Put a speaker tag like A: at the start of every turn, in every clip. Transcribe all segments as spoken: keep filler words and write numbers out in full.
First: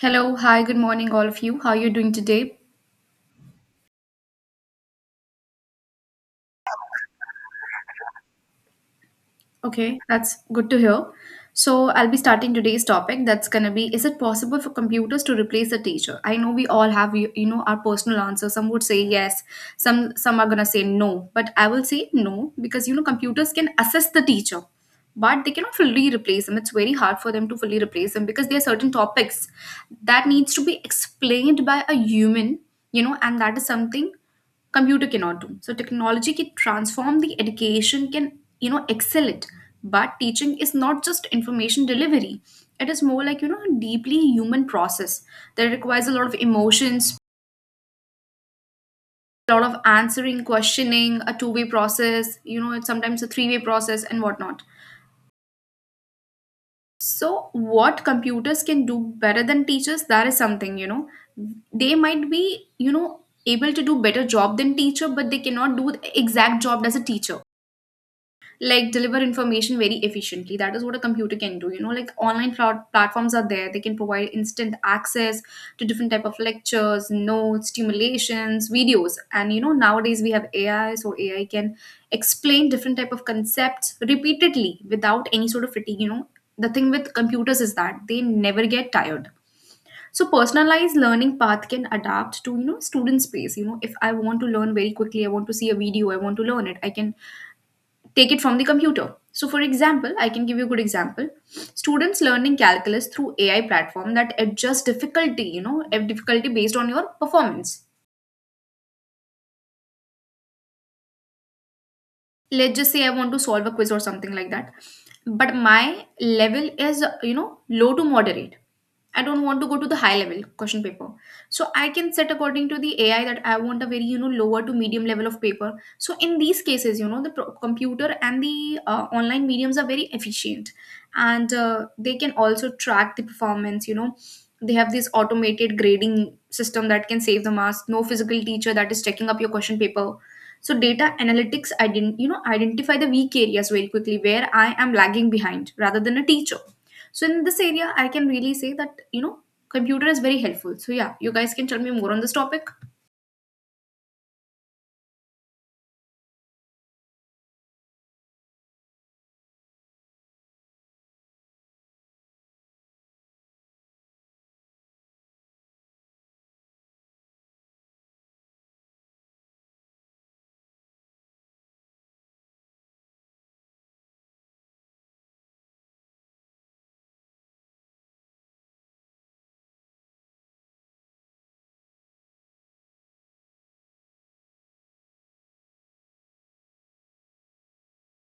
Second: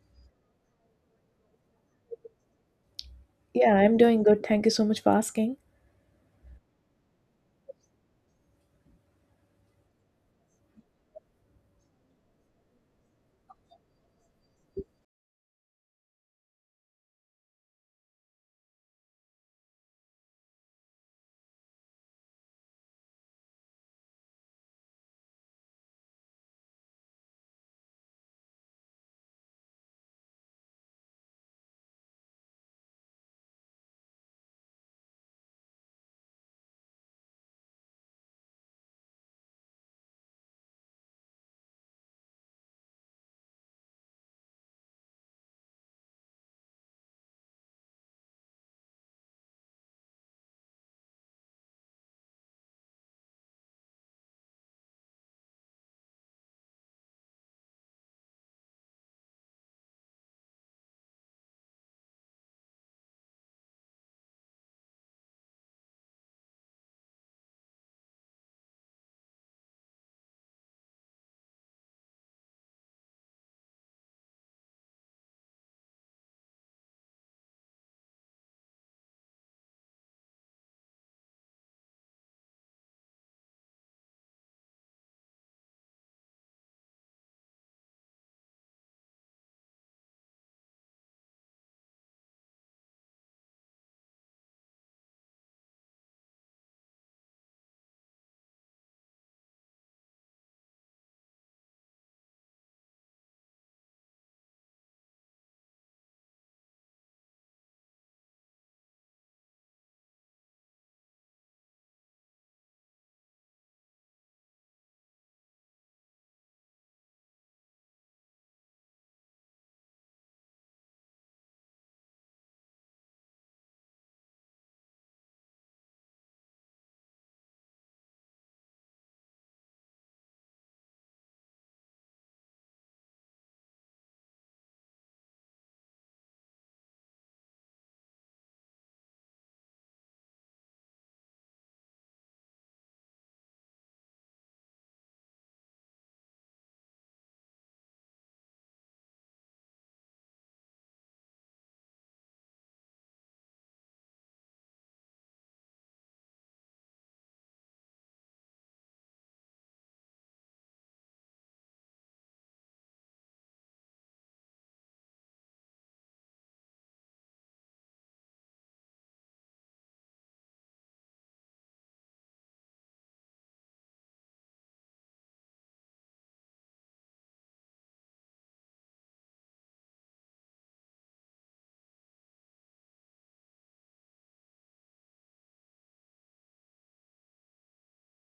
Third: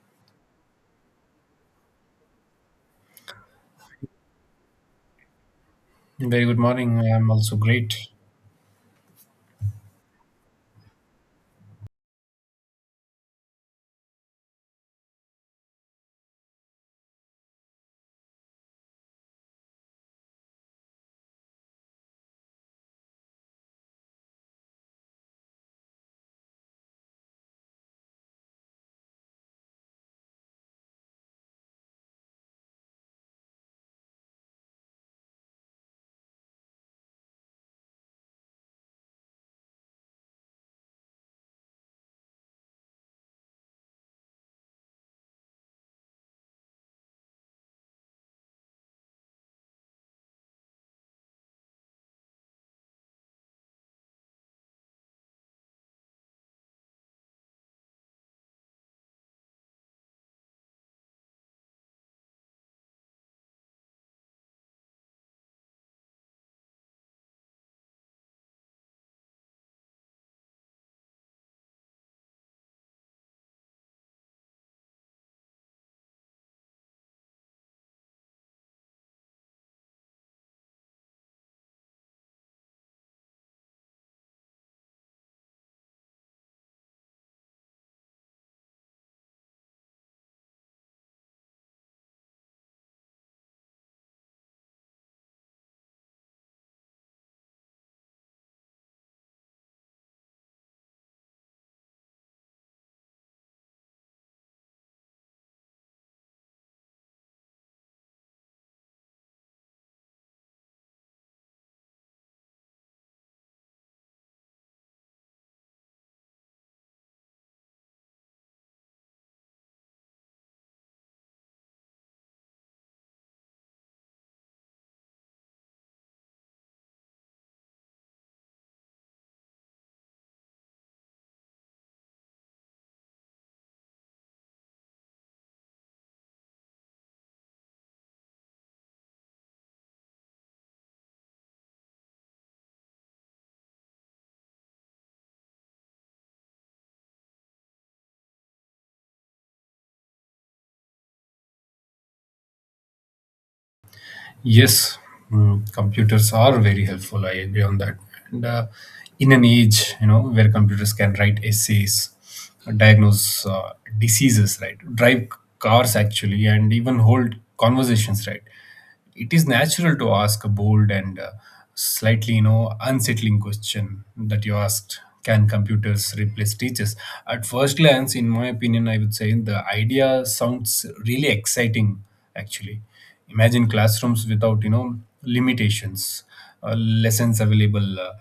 A: Hello, hi, good morning, all of you. How are you doing today?
B: Yeah, I'm doing good. Thank you so much for asking.
C: Very good morning. I am also great.
A: Okay, that's good to hear. So, I'll be starting today's topic. That's gonna be is it possible for computers to replace the teacher? I know we all have, you you know, our personal answer. Some would say yes, some, some are gonna say no. But I will say no because, you know, computers can assist the teacher, but they cannot fully replace them. It's very hard for them to fully replace them because there are certain topics that needs to be explained by a human, you know, and that is something computer cannot do. So technology can transform the education, can, you know, excel it, but teaching is not just information delivery. It is more like, you know, a deeply human process that requires a lot of emotions, a lot of answering, questioning, a two way process, you know, it's sometimes a three way process and whatnot. So, what computers can do better than teachers, that is something, you know. They might be, you know, able to do better job than teacher, but they cannot do the exact job as a teacher, like deliver information very efficiently. That is what a computer can do, you know, like online plat- platforms are there. They can provide instant access to different type of lectures, notes, stimulations, videos, and you know, nowadays we have AI, so AI can explain different type of concepts repeatedly without any sort of fatigue. You know, the thing with computers is that they never get tired. So personalized learning path can adapt to, you know, student space. You know, if I want to learn very quickly, I want to see a video, I want to learn it, I can take it from the computer. So, for example, I can give you a good example. Students learning calculus through A I platform that adjust difficulty, you know, eh, difficulty based on your performance. Let's just say I want to solve a quiz or something like that, but my level is, you know, low to moderate. I don't want to go to the high level question paper, so I can set according to the AI that I want a very, you know, lower to medium level of paper. So in these cases, you know, the pro- computer and the uh, online mediums are very efficient, and uh, they can also track the performance, you know. They have this automated grading system that can save the marks. No physical teacher that is checking up your question paper. So data analytics ident- you know, identify the weak areas very quickly where I am lagging behind, rather than a teacher. So in this area I can really say that, you know, computer is very helpful. So yeah, you guys can tell me more on this topic.
C: Yes, mm, computers are very helpful. I agree on that. And uh, In an age, you know, where computers can write essays, uh, diagnose uh, diseases, right, drive cars actually, and even hold conversations, right. It is natural to ask a bold and uh, slightly, you know, unsettling question that you asked. Can computers replace teachers? At first glance, in my opinion, I would say the idea sounds really exciting actually. Imagine classrooms without, you know, limitations, uh, lessons available, uh,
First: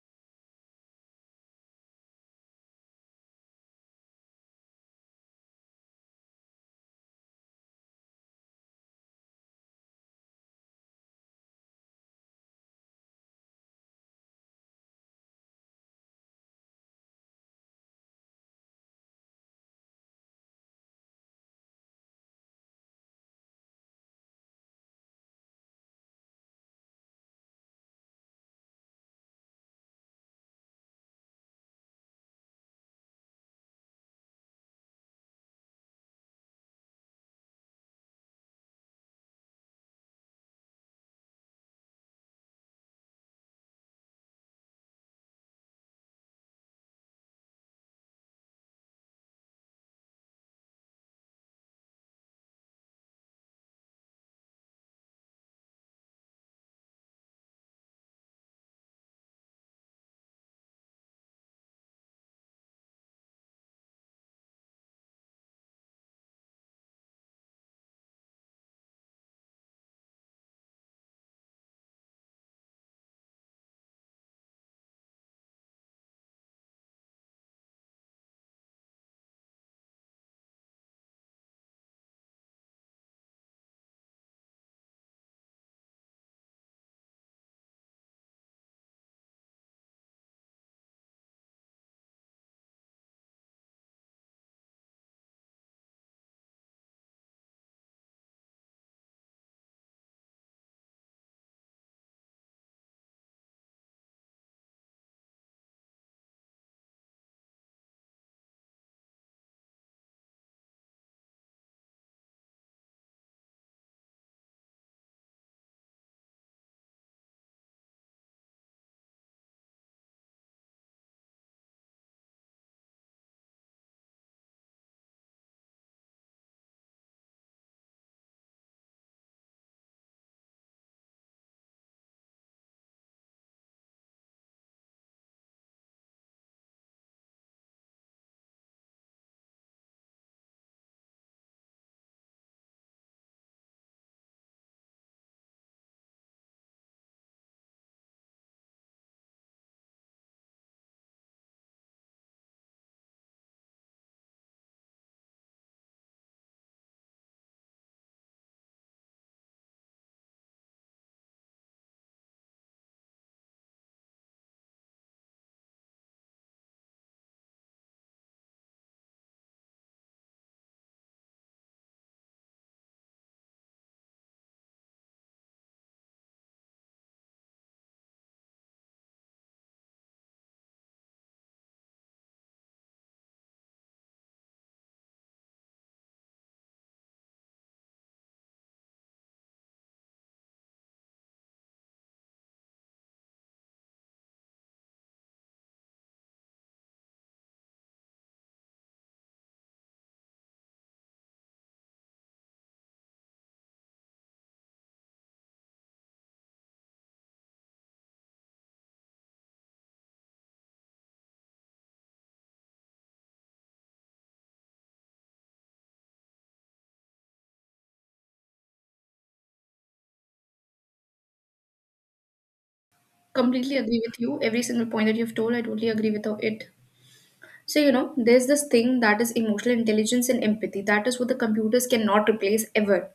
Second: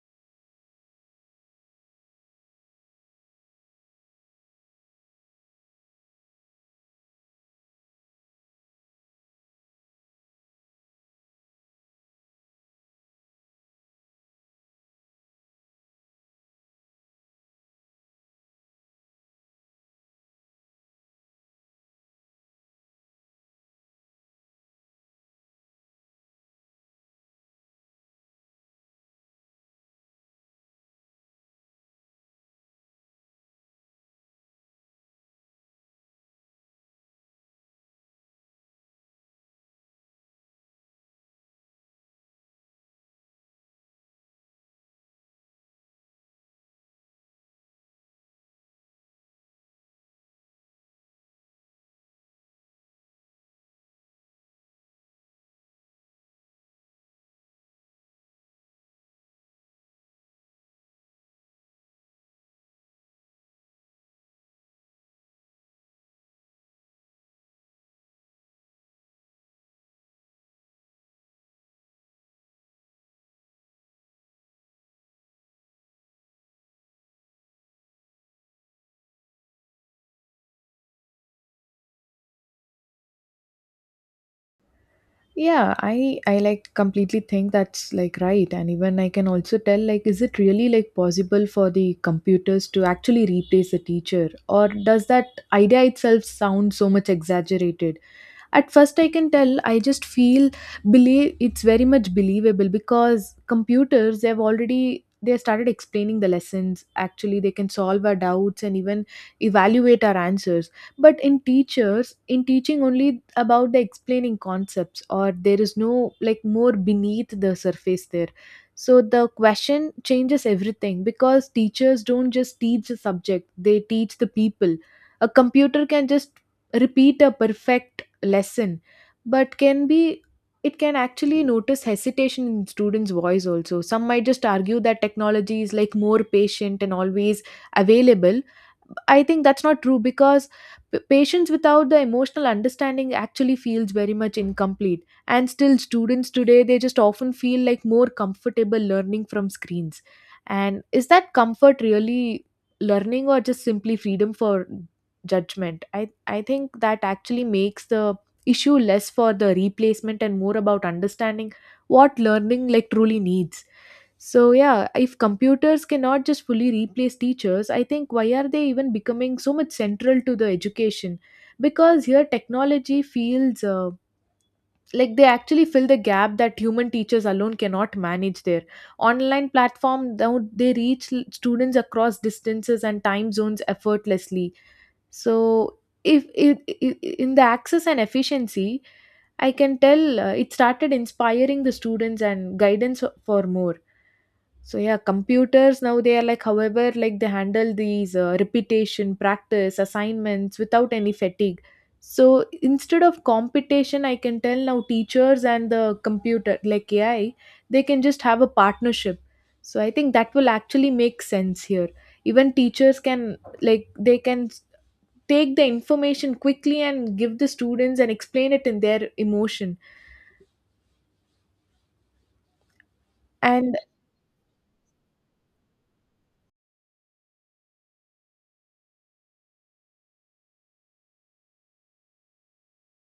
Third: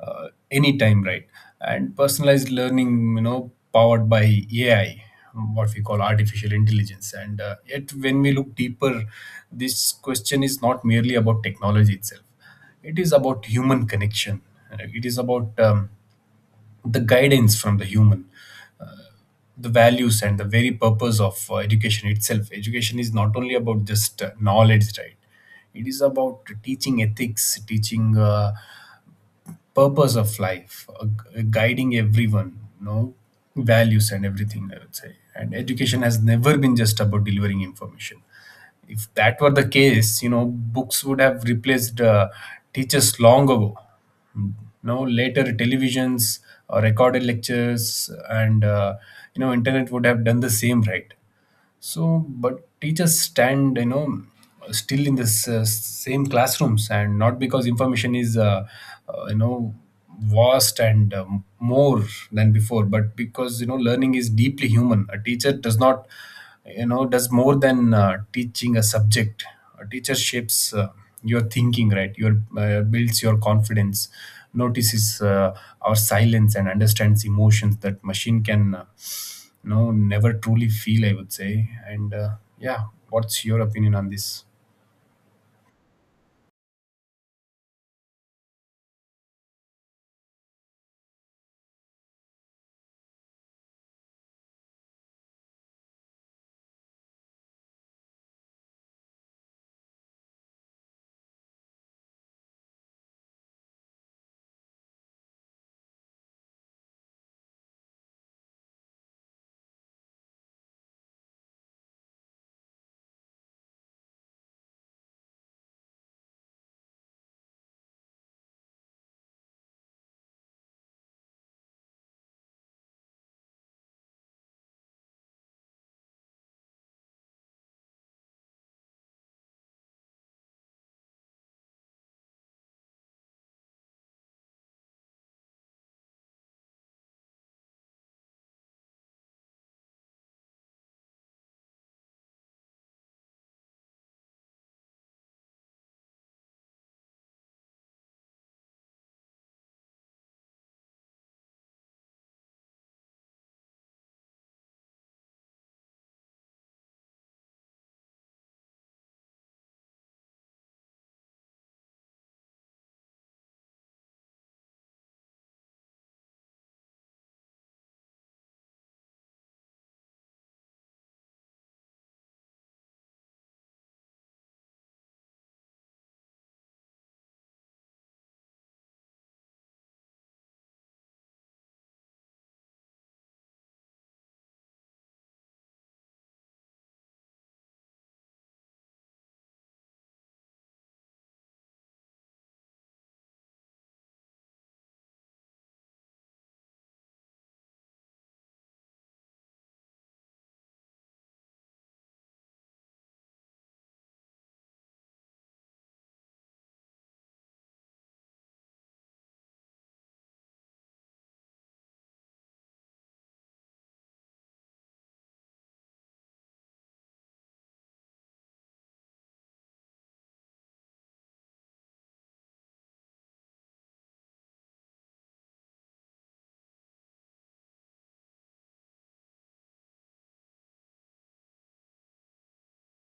C: uh, anytime, right? And personalized learning, you know, powered by A I, what we call artificial intelligence. And uh, Yet, when we look deeper, this question is not merely about technology itself, it is about human connection, right? It is about um, the guidance from the human. The values and the very purpose of uh, education itself. Education is not only about just uh, knowledge, right? It is about teaching ethics, teaching, uh, purpose of life, uh, gu- guiding everyone, you know, values and everything, I would say. And education has never been just about delivering information. If that were the case, you know, books would have replaced uh, teachers long ago. No, later televisions or recorded lectures and, uh, you know, internet would have done the same, right? So but teachers stand, you know, still in this uh, same classrooms, and not because information is uh, uh, you know, vast and um, more than before, but because, you know, learning is deeply human. A teacher does not, you know, does more than uh, teaching a subject. A teacher shapes uh, your thinking, right, your uh, builds your confidence, notices uh, our silence and understands emotions that machine can uh, no, never truly feel, I would say. And uh, Yeah, what's your opinion on this?
B: Yeah, i i like completely think that's like right. And even I can also tell, like, is it really like possible for the computers to actually replace a teacher, or does that idea itself sound so much exaggerated? At first I can tell I just feel believe it's very much believable because computers, they have already, they started explaining the lessons. Actually, they can solve our doubts and even evaluate our answers. But in teachers, in teaching only about the explaining concepts, or there is no like more beneath the surface there. So the question changes everything because teachers don't just teach the subject, they teach the people. A computer can just repeat a perfect lesson, but can be, it can actually notice hesitation in students voice. Also, some might just argue that technology is like more patient and always available. I think that's not true because p- patience without the emotional understanding actually feels very much incomplete. And still students today, they just often feel like more comfortable learning from screens. And is that comfort really learning or just simply freedom for judgment? I i think that actually makes the issue less for the replacement and more about understanding what learning like truly needs. So yeah, if computers cannot just fully replace teachers, I think why are they even becoming so much central to the education? Because here technology feels uh, like they actually fill the gap that human teachers alone cannot manage. Their online platform now, they reach l- students across distances and time zones effortlessly. So if, if, if in the access and efficiency, I can tell uh, it started inspiring the students and guidance for more. So yeah, computers now, they are like, however, like they handle these uh, repetition practice assignments without any fatigue. So instead of competition, I can tell now teachers and the computer, like A I, they can just have a partnership. So I think that will actually make sense here. Even teachers can, like they can take the information quickly and give the students and explain it in their emotion. And
A: Completely agree with you. Every single point that you've told, I totally agree with it. So you know, there's this thing that is emotional intelligence and empathy. That is what the computers cannot replace ever.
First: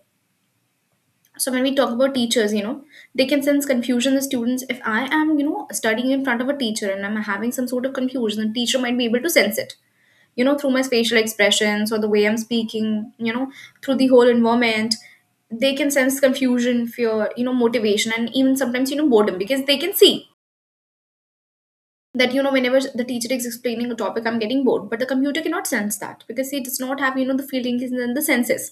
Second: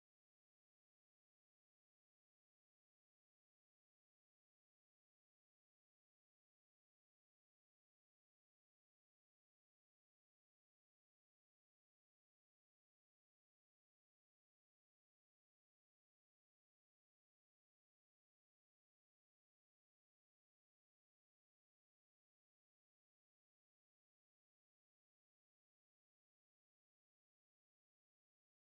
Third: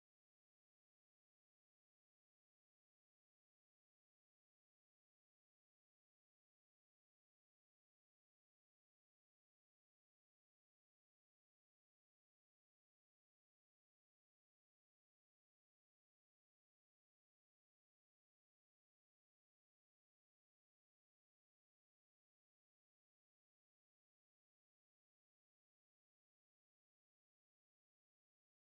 A: So when we talk about teachers, you know, they can sense confusion in students. If I am, you know, studying in front of a teacher and I'm having some sort of confusion, the teacher might be able to sense it, you know, through my facial expressions or the way I'm speaking, you know, through the whole environment. They can sense confusion, fear, you know, motivation, and even sometimes, you know, boredom, because they can see that, you know, whenever the teacher is explaining a topic, I'm getting bored, but the computer cannot sense that because it does not have, you know, the feelings and the senses.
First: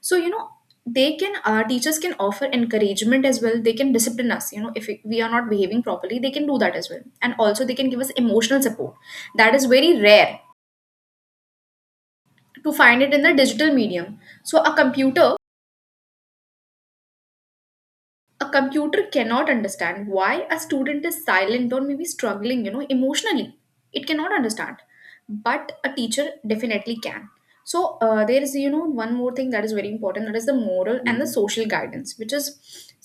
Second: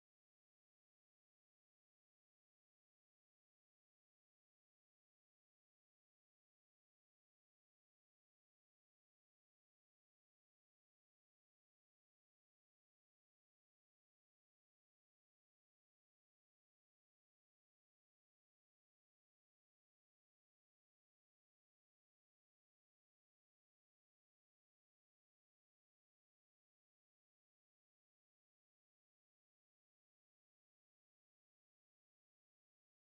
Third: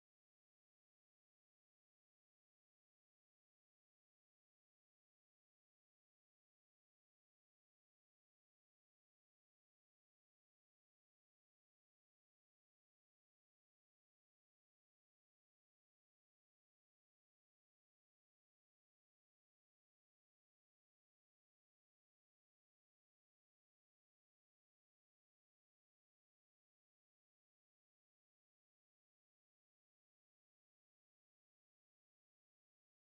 A: So you know, they can, uh, teachers can offer encouragement as well. They can discipline us, you know, if we are not behaving properly, they can do that as well. And also they can give us emotional support that is very rare to find it in the digital medium. So a computer a computer cannot understand why a student is silent or maybe struggling, you know, emotionally. It cannot understand, but a teacher definitely can. So uh, there is, you know, one more thing that is very important, that is the moral and the, mhm, social guidance, which is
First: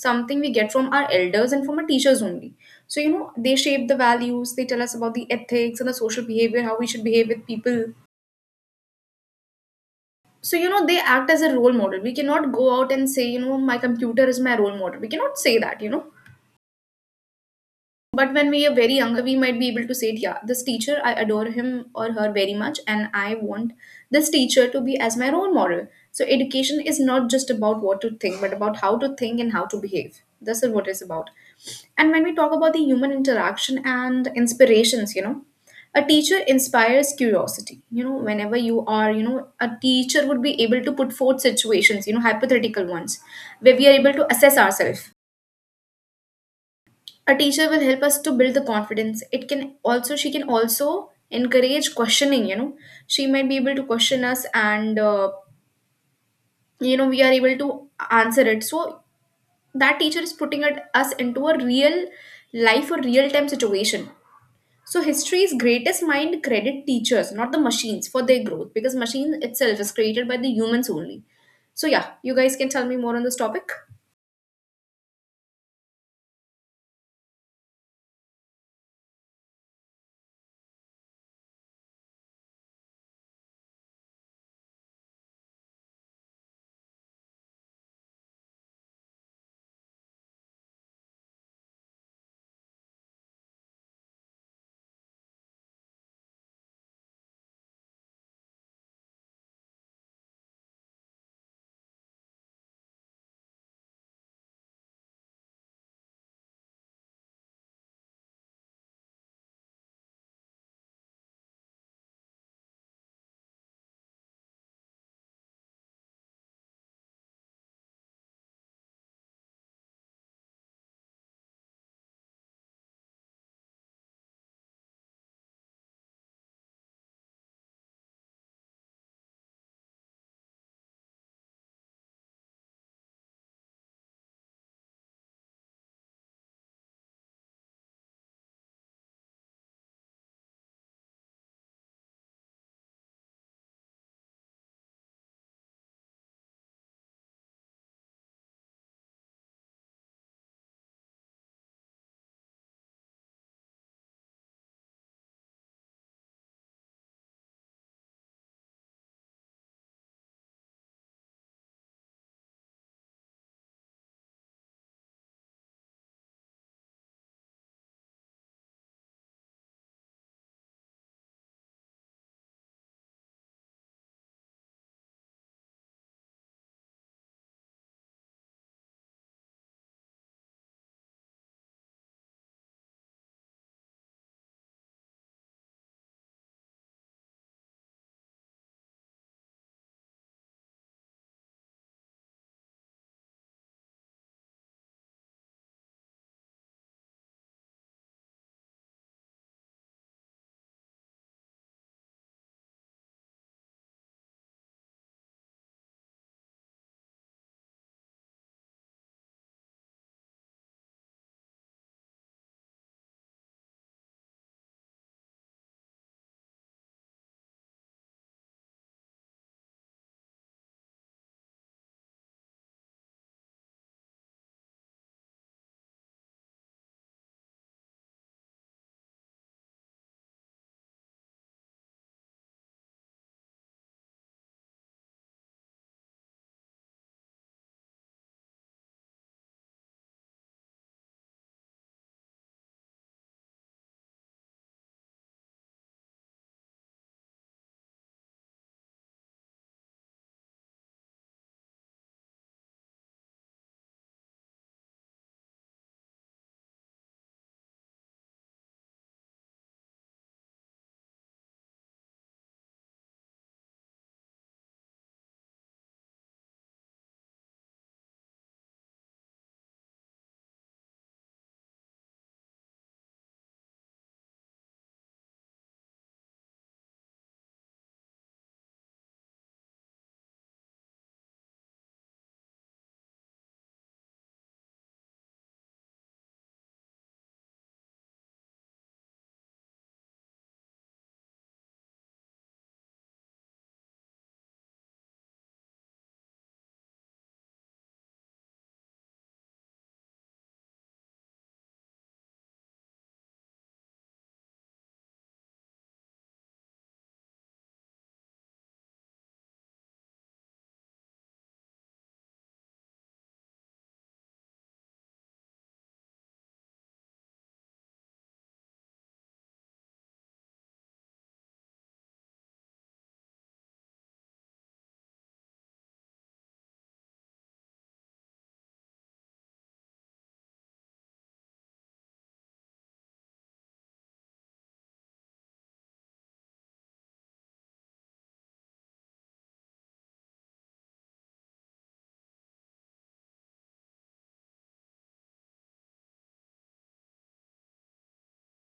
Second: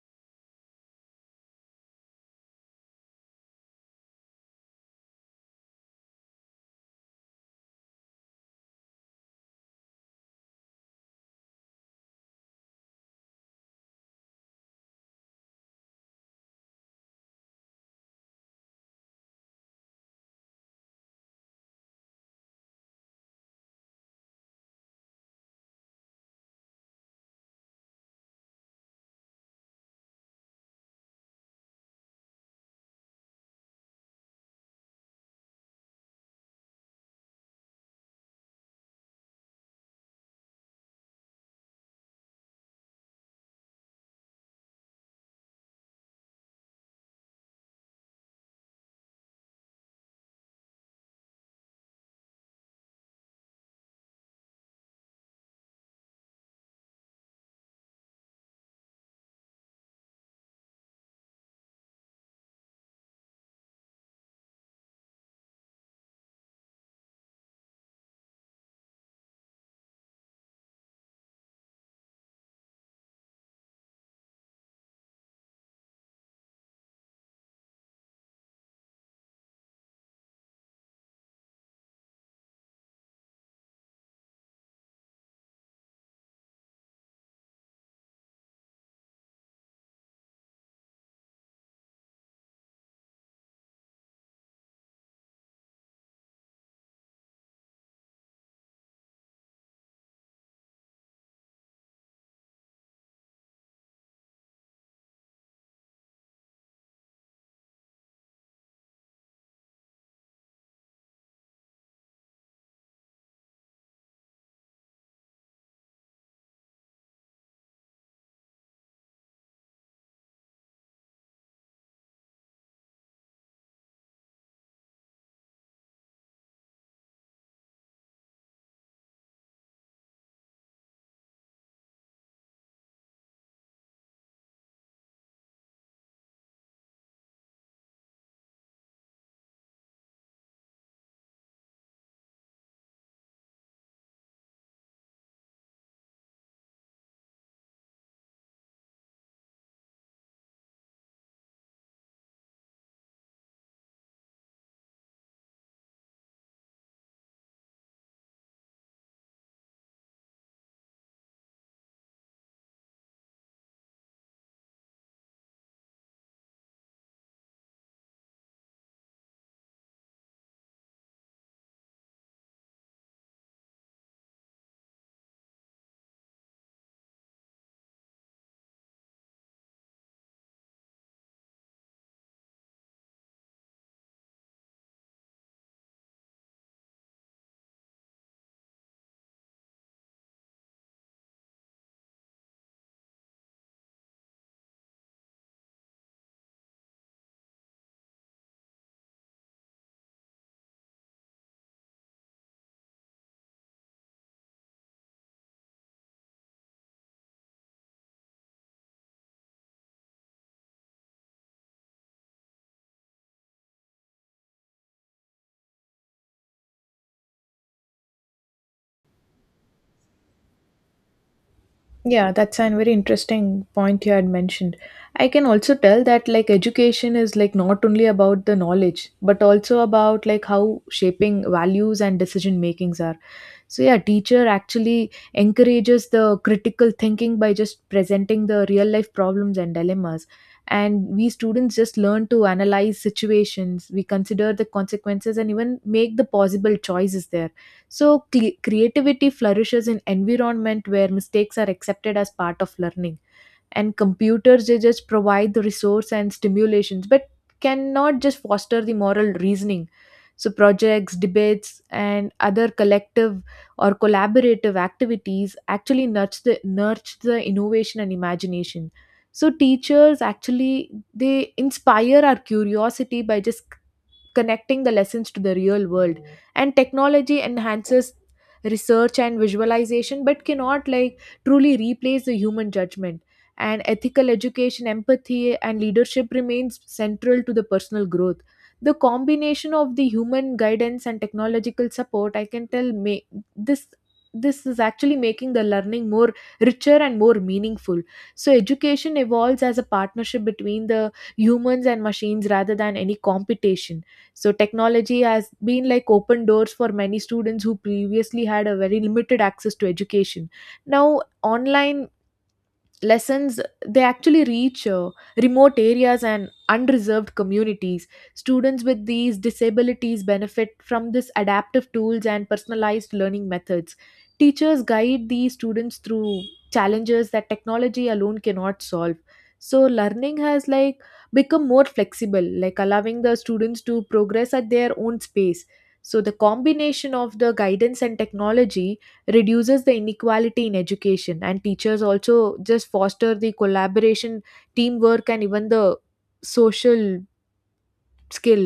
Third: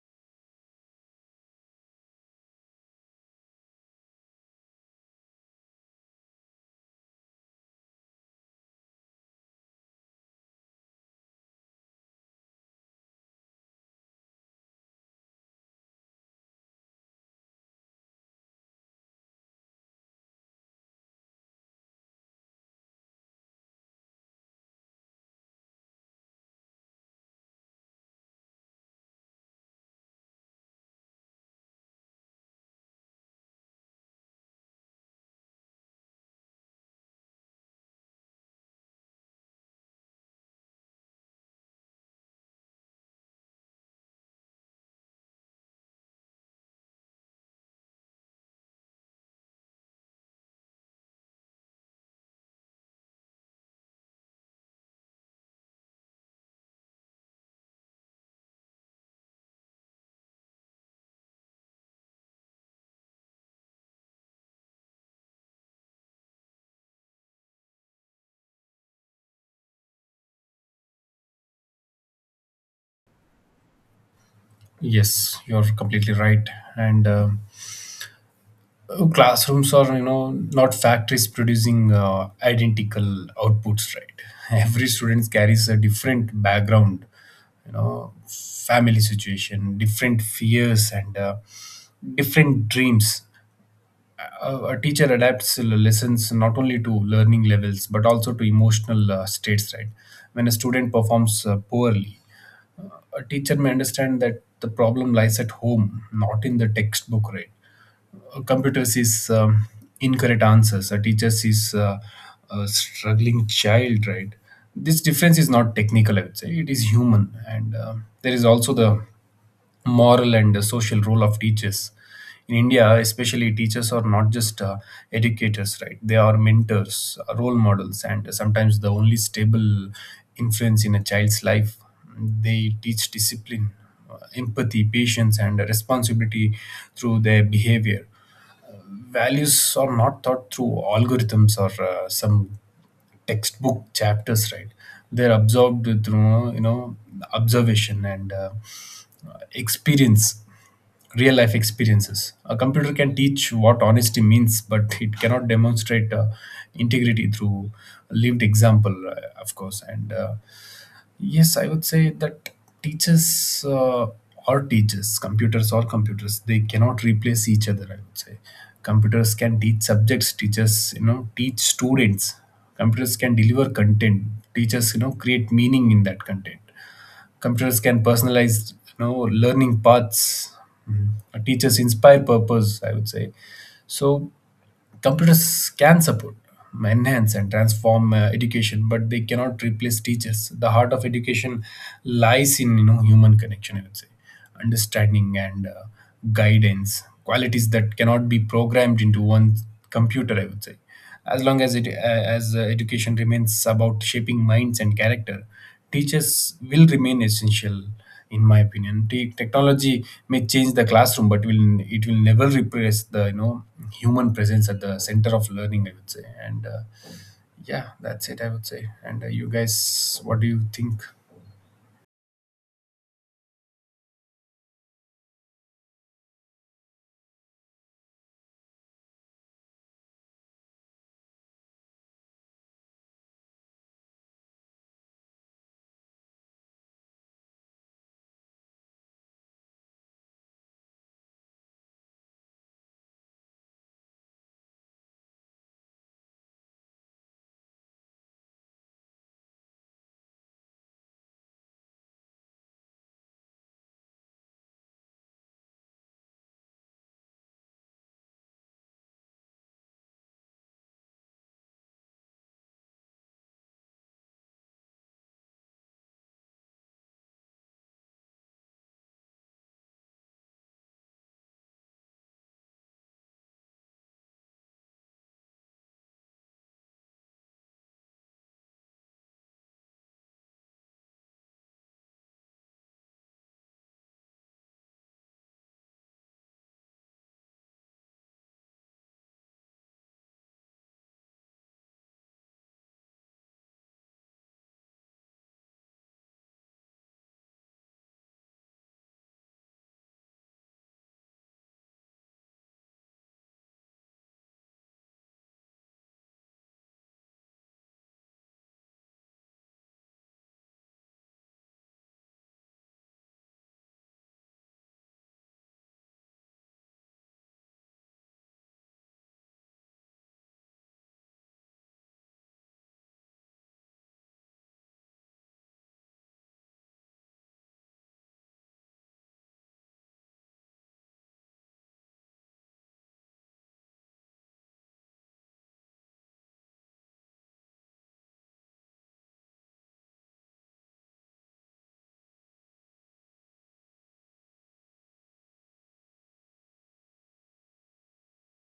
A: something we get from our elders and from our teachers only. So you know, they shape the values, they tell us about the ethics and the social behavior, how we should behave with people. So you know, they act as a role model. We cannot go out and say, you know, my computer is my role model. We cannot say that, you know. But when we are very younger, we might be able to say, yeah, this teacher, I adore him or her very much, and I want this teacher to be as my role model. So, education is not just about what to think, but about how to think and how to behave. This is what it's about. And when we talk about the human interaction and inspirations, you know, a teacher inspires curiosity. You know, whenever you are, you know, a teacher would be able to put forth situations, you know, hypothetical ones, where we are able to assess ourselves. A teacher will help us to build the confidence. It can also, she can also encourage questioning. You know, she might be able to question us, and uh, you know, we are able to answer it. So that teacher is putting it, us into a real life or real time situation. So history's greatest mind credit teachers, not the machines, for their growth, because machine itself is created by the humans only. So yeah, you guys can tell me more on this topic.
C: Yes, you're completely right. and uh, Classrooms are, you know, not factories producing uh, identical outputs, right. Every student carries a different background, you know, family situation, different fears and uh, different dreams. A, a teacher adapts l- lessons not only to learning levels but also to emotional uh, states, right. When a student performs uh, poorly, a teacher may understand that the problem lies at home, not in the textbook, right. A computer sees um, incorrect answers; a teacher sees uh, a struggling child, right. This difference is not technical, I would say, it is human. And um there is also the moral and uh, social role of teachers. In India especially, teachers are not just uh, educators, right. They are mentors, uh, role models, and sometimes the only stable influence in a child's life. They teach discipline, uh, empathy, patience and responsibility through their behavior. Values are not taught through algorithms or uh, some textbook chapters, right. They're absorbed through, you know, observation and uh, experience, real life experiences. A computer can teach what honesty means, but it cannot demonstrate uh, integrity through lived example, uh, of course. And uh, Yes, I would say that teachers uh, or teachers, computers or computers, they cannot replace each other. I would say computers can teach subjects, teachers, you know, teach students. Computers can deliver content, teachers, you know, create meaning in that content. Computers can personalize, you know, learning paths. Mhm. Teachers inspire purpose, I would say. So computers can support, enhance, and transform uh, education, but they cannot replace teachers. The heart of education lies in, you know, human connection, I would say. Understanding and uh, guidance, qualities that cannot be programmed into one computer, I would say. As long as it uh, as uh, education remains about shaping minds and character, teachers will remain essential, in my opinion. Te- technology may change the classroom, but will it will never replace the, you know, human presence at the center of learning, I would say. And uh, Yeah, that's it, I would say. And uh, You guys, what do you think?
B: yeah, that's a very interesting point you had mentioned. I can also tell that like education is like not only about the knowledge, but also about like how shaping values and decision makings are. So yeah, teacher actually encourages the critical thinking by just presenting the real life problems and dilemmas. And we students just learn to analyze situations, we consider the consequences and even make the possible choices there. So, cre- creativity flourishes in environment where mistakes are accepted as part of learning. And computers, they just provide the resource and stimulations, but cannot just foster the moral reasoning. So, projects, debates, and other collective or collaborative activities actually nurture the, nurture the innovation and imagination. So, teachers actually they inspire our curiosity by just connecting the lessons to the real world, and technology enhances research and visualization but cannot like truly replace the human judgment. And ethical education, empathy and leadership remains central to the personal growth. The combination of the human guidance and technological support, I can tell may, this this is actually making the learning more richer and more meaningful. So education evolves as a partnership between the humans and machines rather than any competition. So technology has been like open doors for many students who previously had a very limited access to education. Now online lessons, they actually reach uh, remote areas and unreserved communities. Students with these disabilities benefit from this adaptive tools and personalized learning methods. Teachers guide these students through challenges that technology alone cannot solve. So learning has like become more flexible, like allowing the students to progress at their own space. So the combination of the guidance and technology reduces the inequality in education, and teachers also just foster the collaboration, teamwork and even the social skill.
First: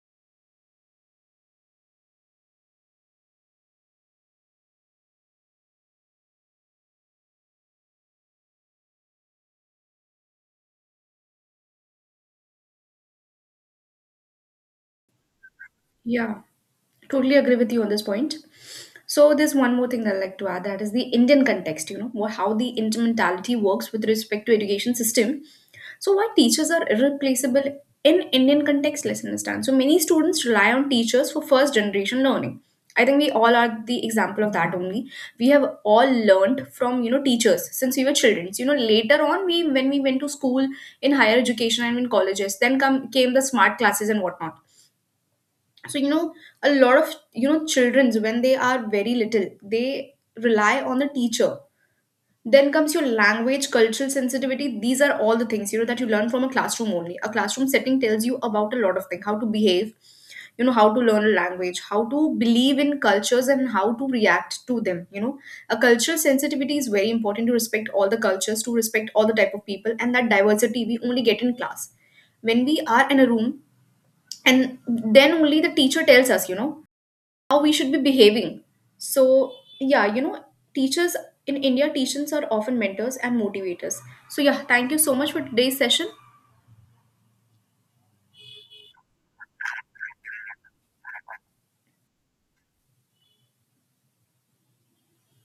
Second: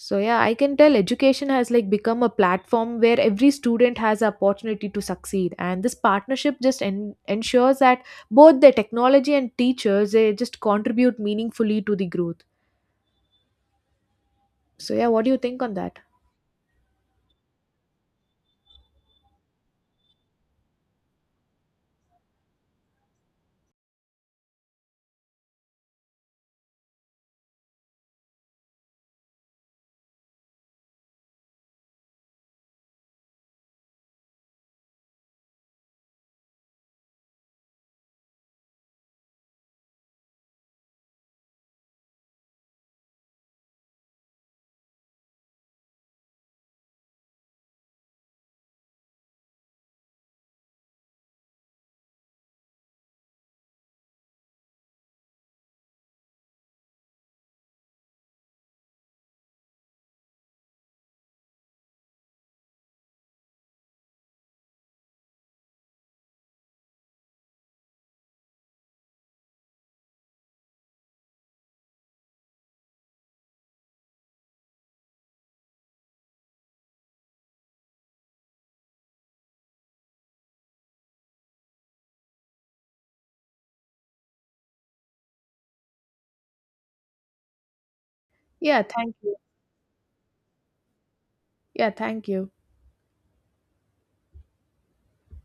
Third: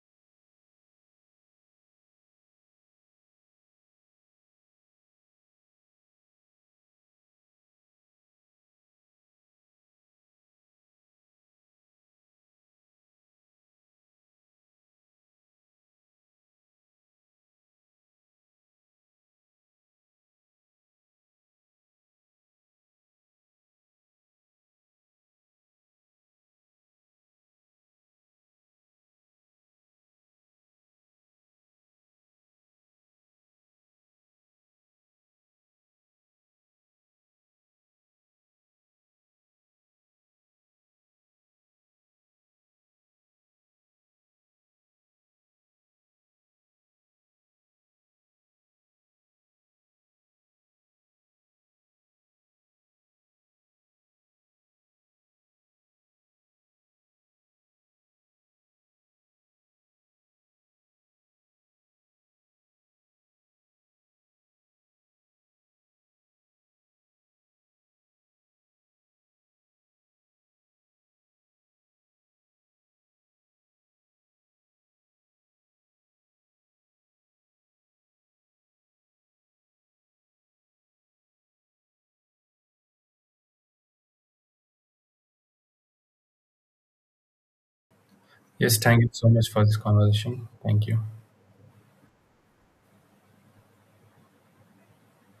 B: So yeah, I can tell education has like become a platform where every student has the opportunity to succeed, and this partnership just en- ensures that both the technology and teachers, they just contribute meaningfully to the growth. So yeah, what do you think on that?
A: Yeah, totally agree with you on this point. So there's one more thing that I'd like to add, that is the Indian context, you know, wha- how the intermentality works with respect to education system. So why teachers are irreplaceable in Indian context, let's understand. So many students rely on teachers for first generation learning. I think we all are the example of that only. We have all learned from, you know, teachers since we were children. So, you know, later on we when we went to school, in higher education and in colleges, then come came the smart classes and whatnot. So you know, a lot of, you know, children's, when they are very little, they rely on the teacher. Then comes your language, cultural sensitivity. These are all the things, you know, that you learn from a classroom only. A classroom setting tells you about a lot of things, how to behave, you know, how to learn a language, how to believe in cultures and how to react to them. You know, a cultural sensitivity is very important to respect all the cultures, to respect all the type of people, and that diversity we only get in class, when we are in a room, and then only the teacher tells us, you know, how we should be behaving. So, yeah, you know, teachers in India, teachers are often mentors and motivators. So, yeah, thank you so much for today's session.
C: Yes,
B: Yeah,
C: thank you
B: thank
C: so
B: you.
C: much for this conversation. Thank you.
B: Yeah, thank you.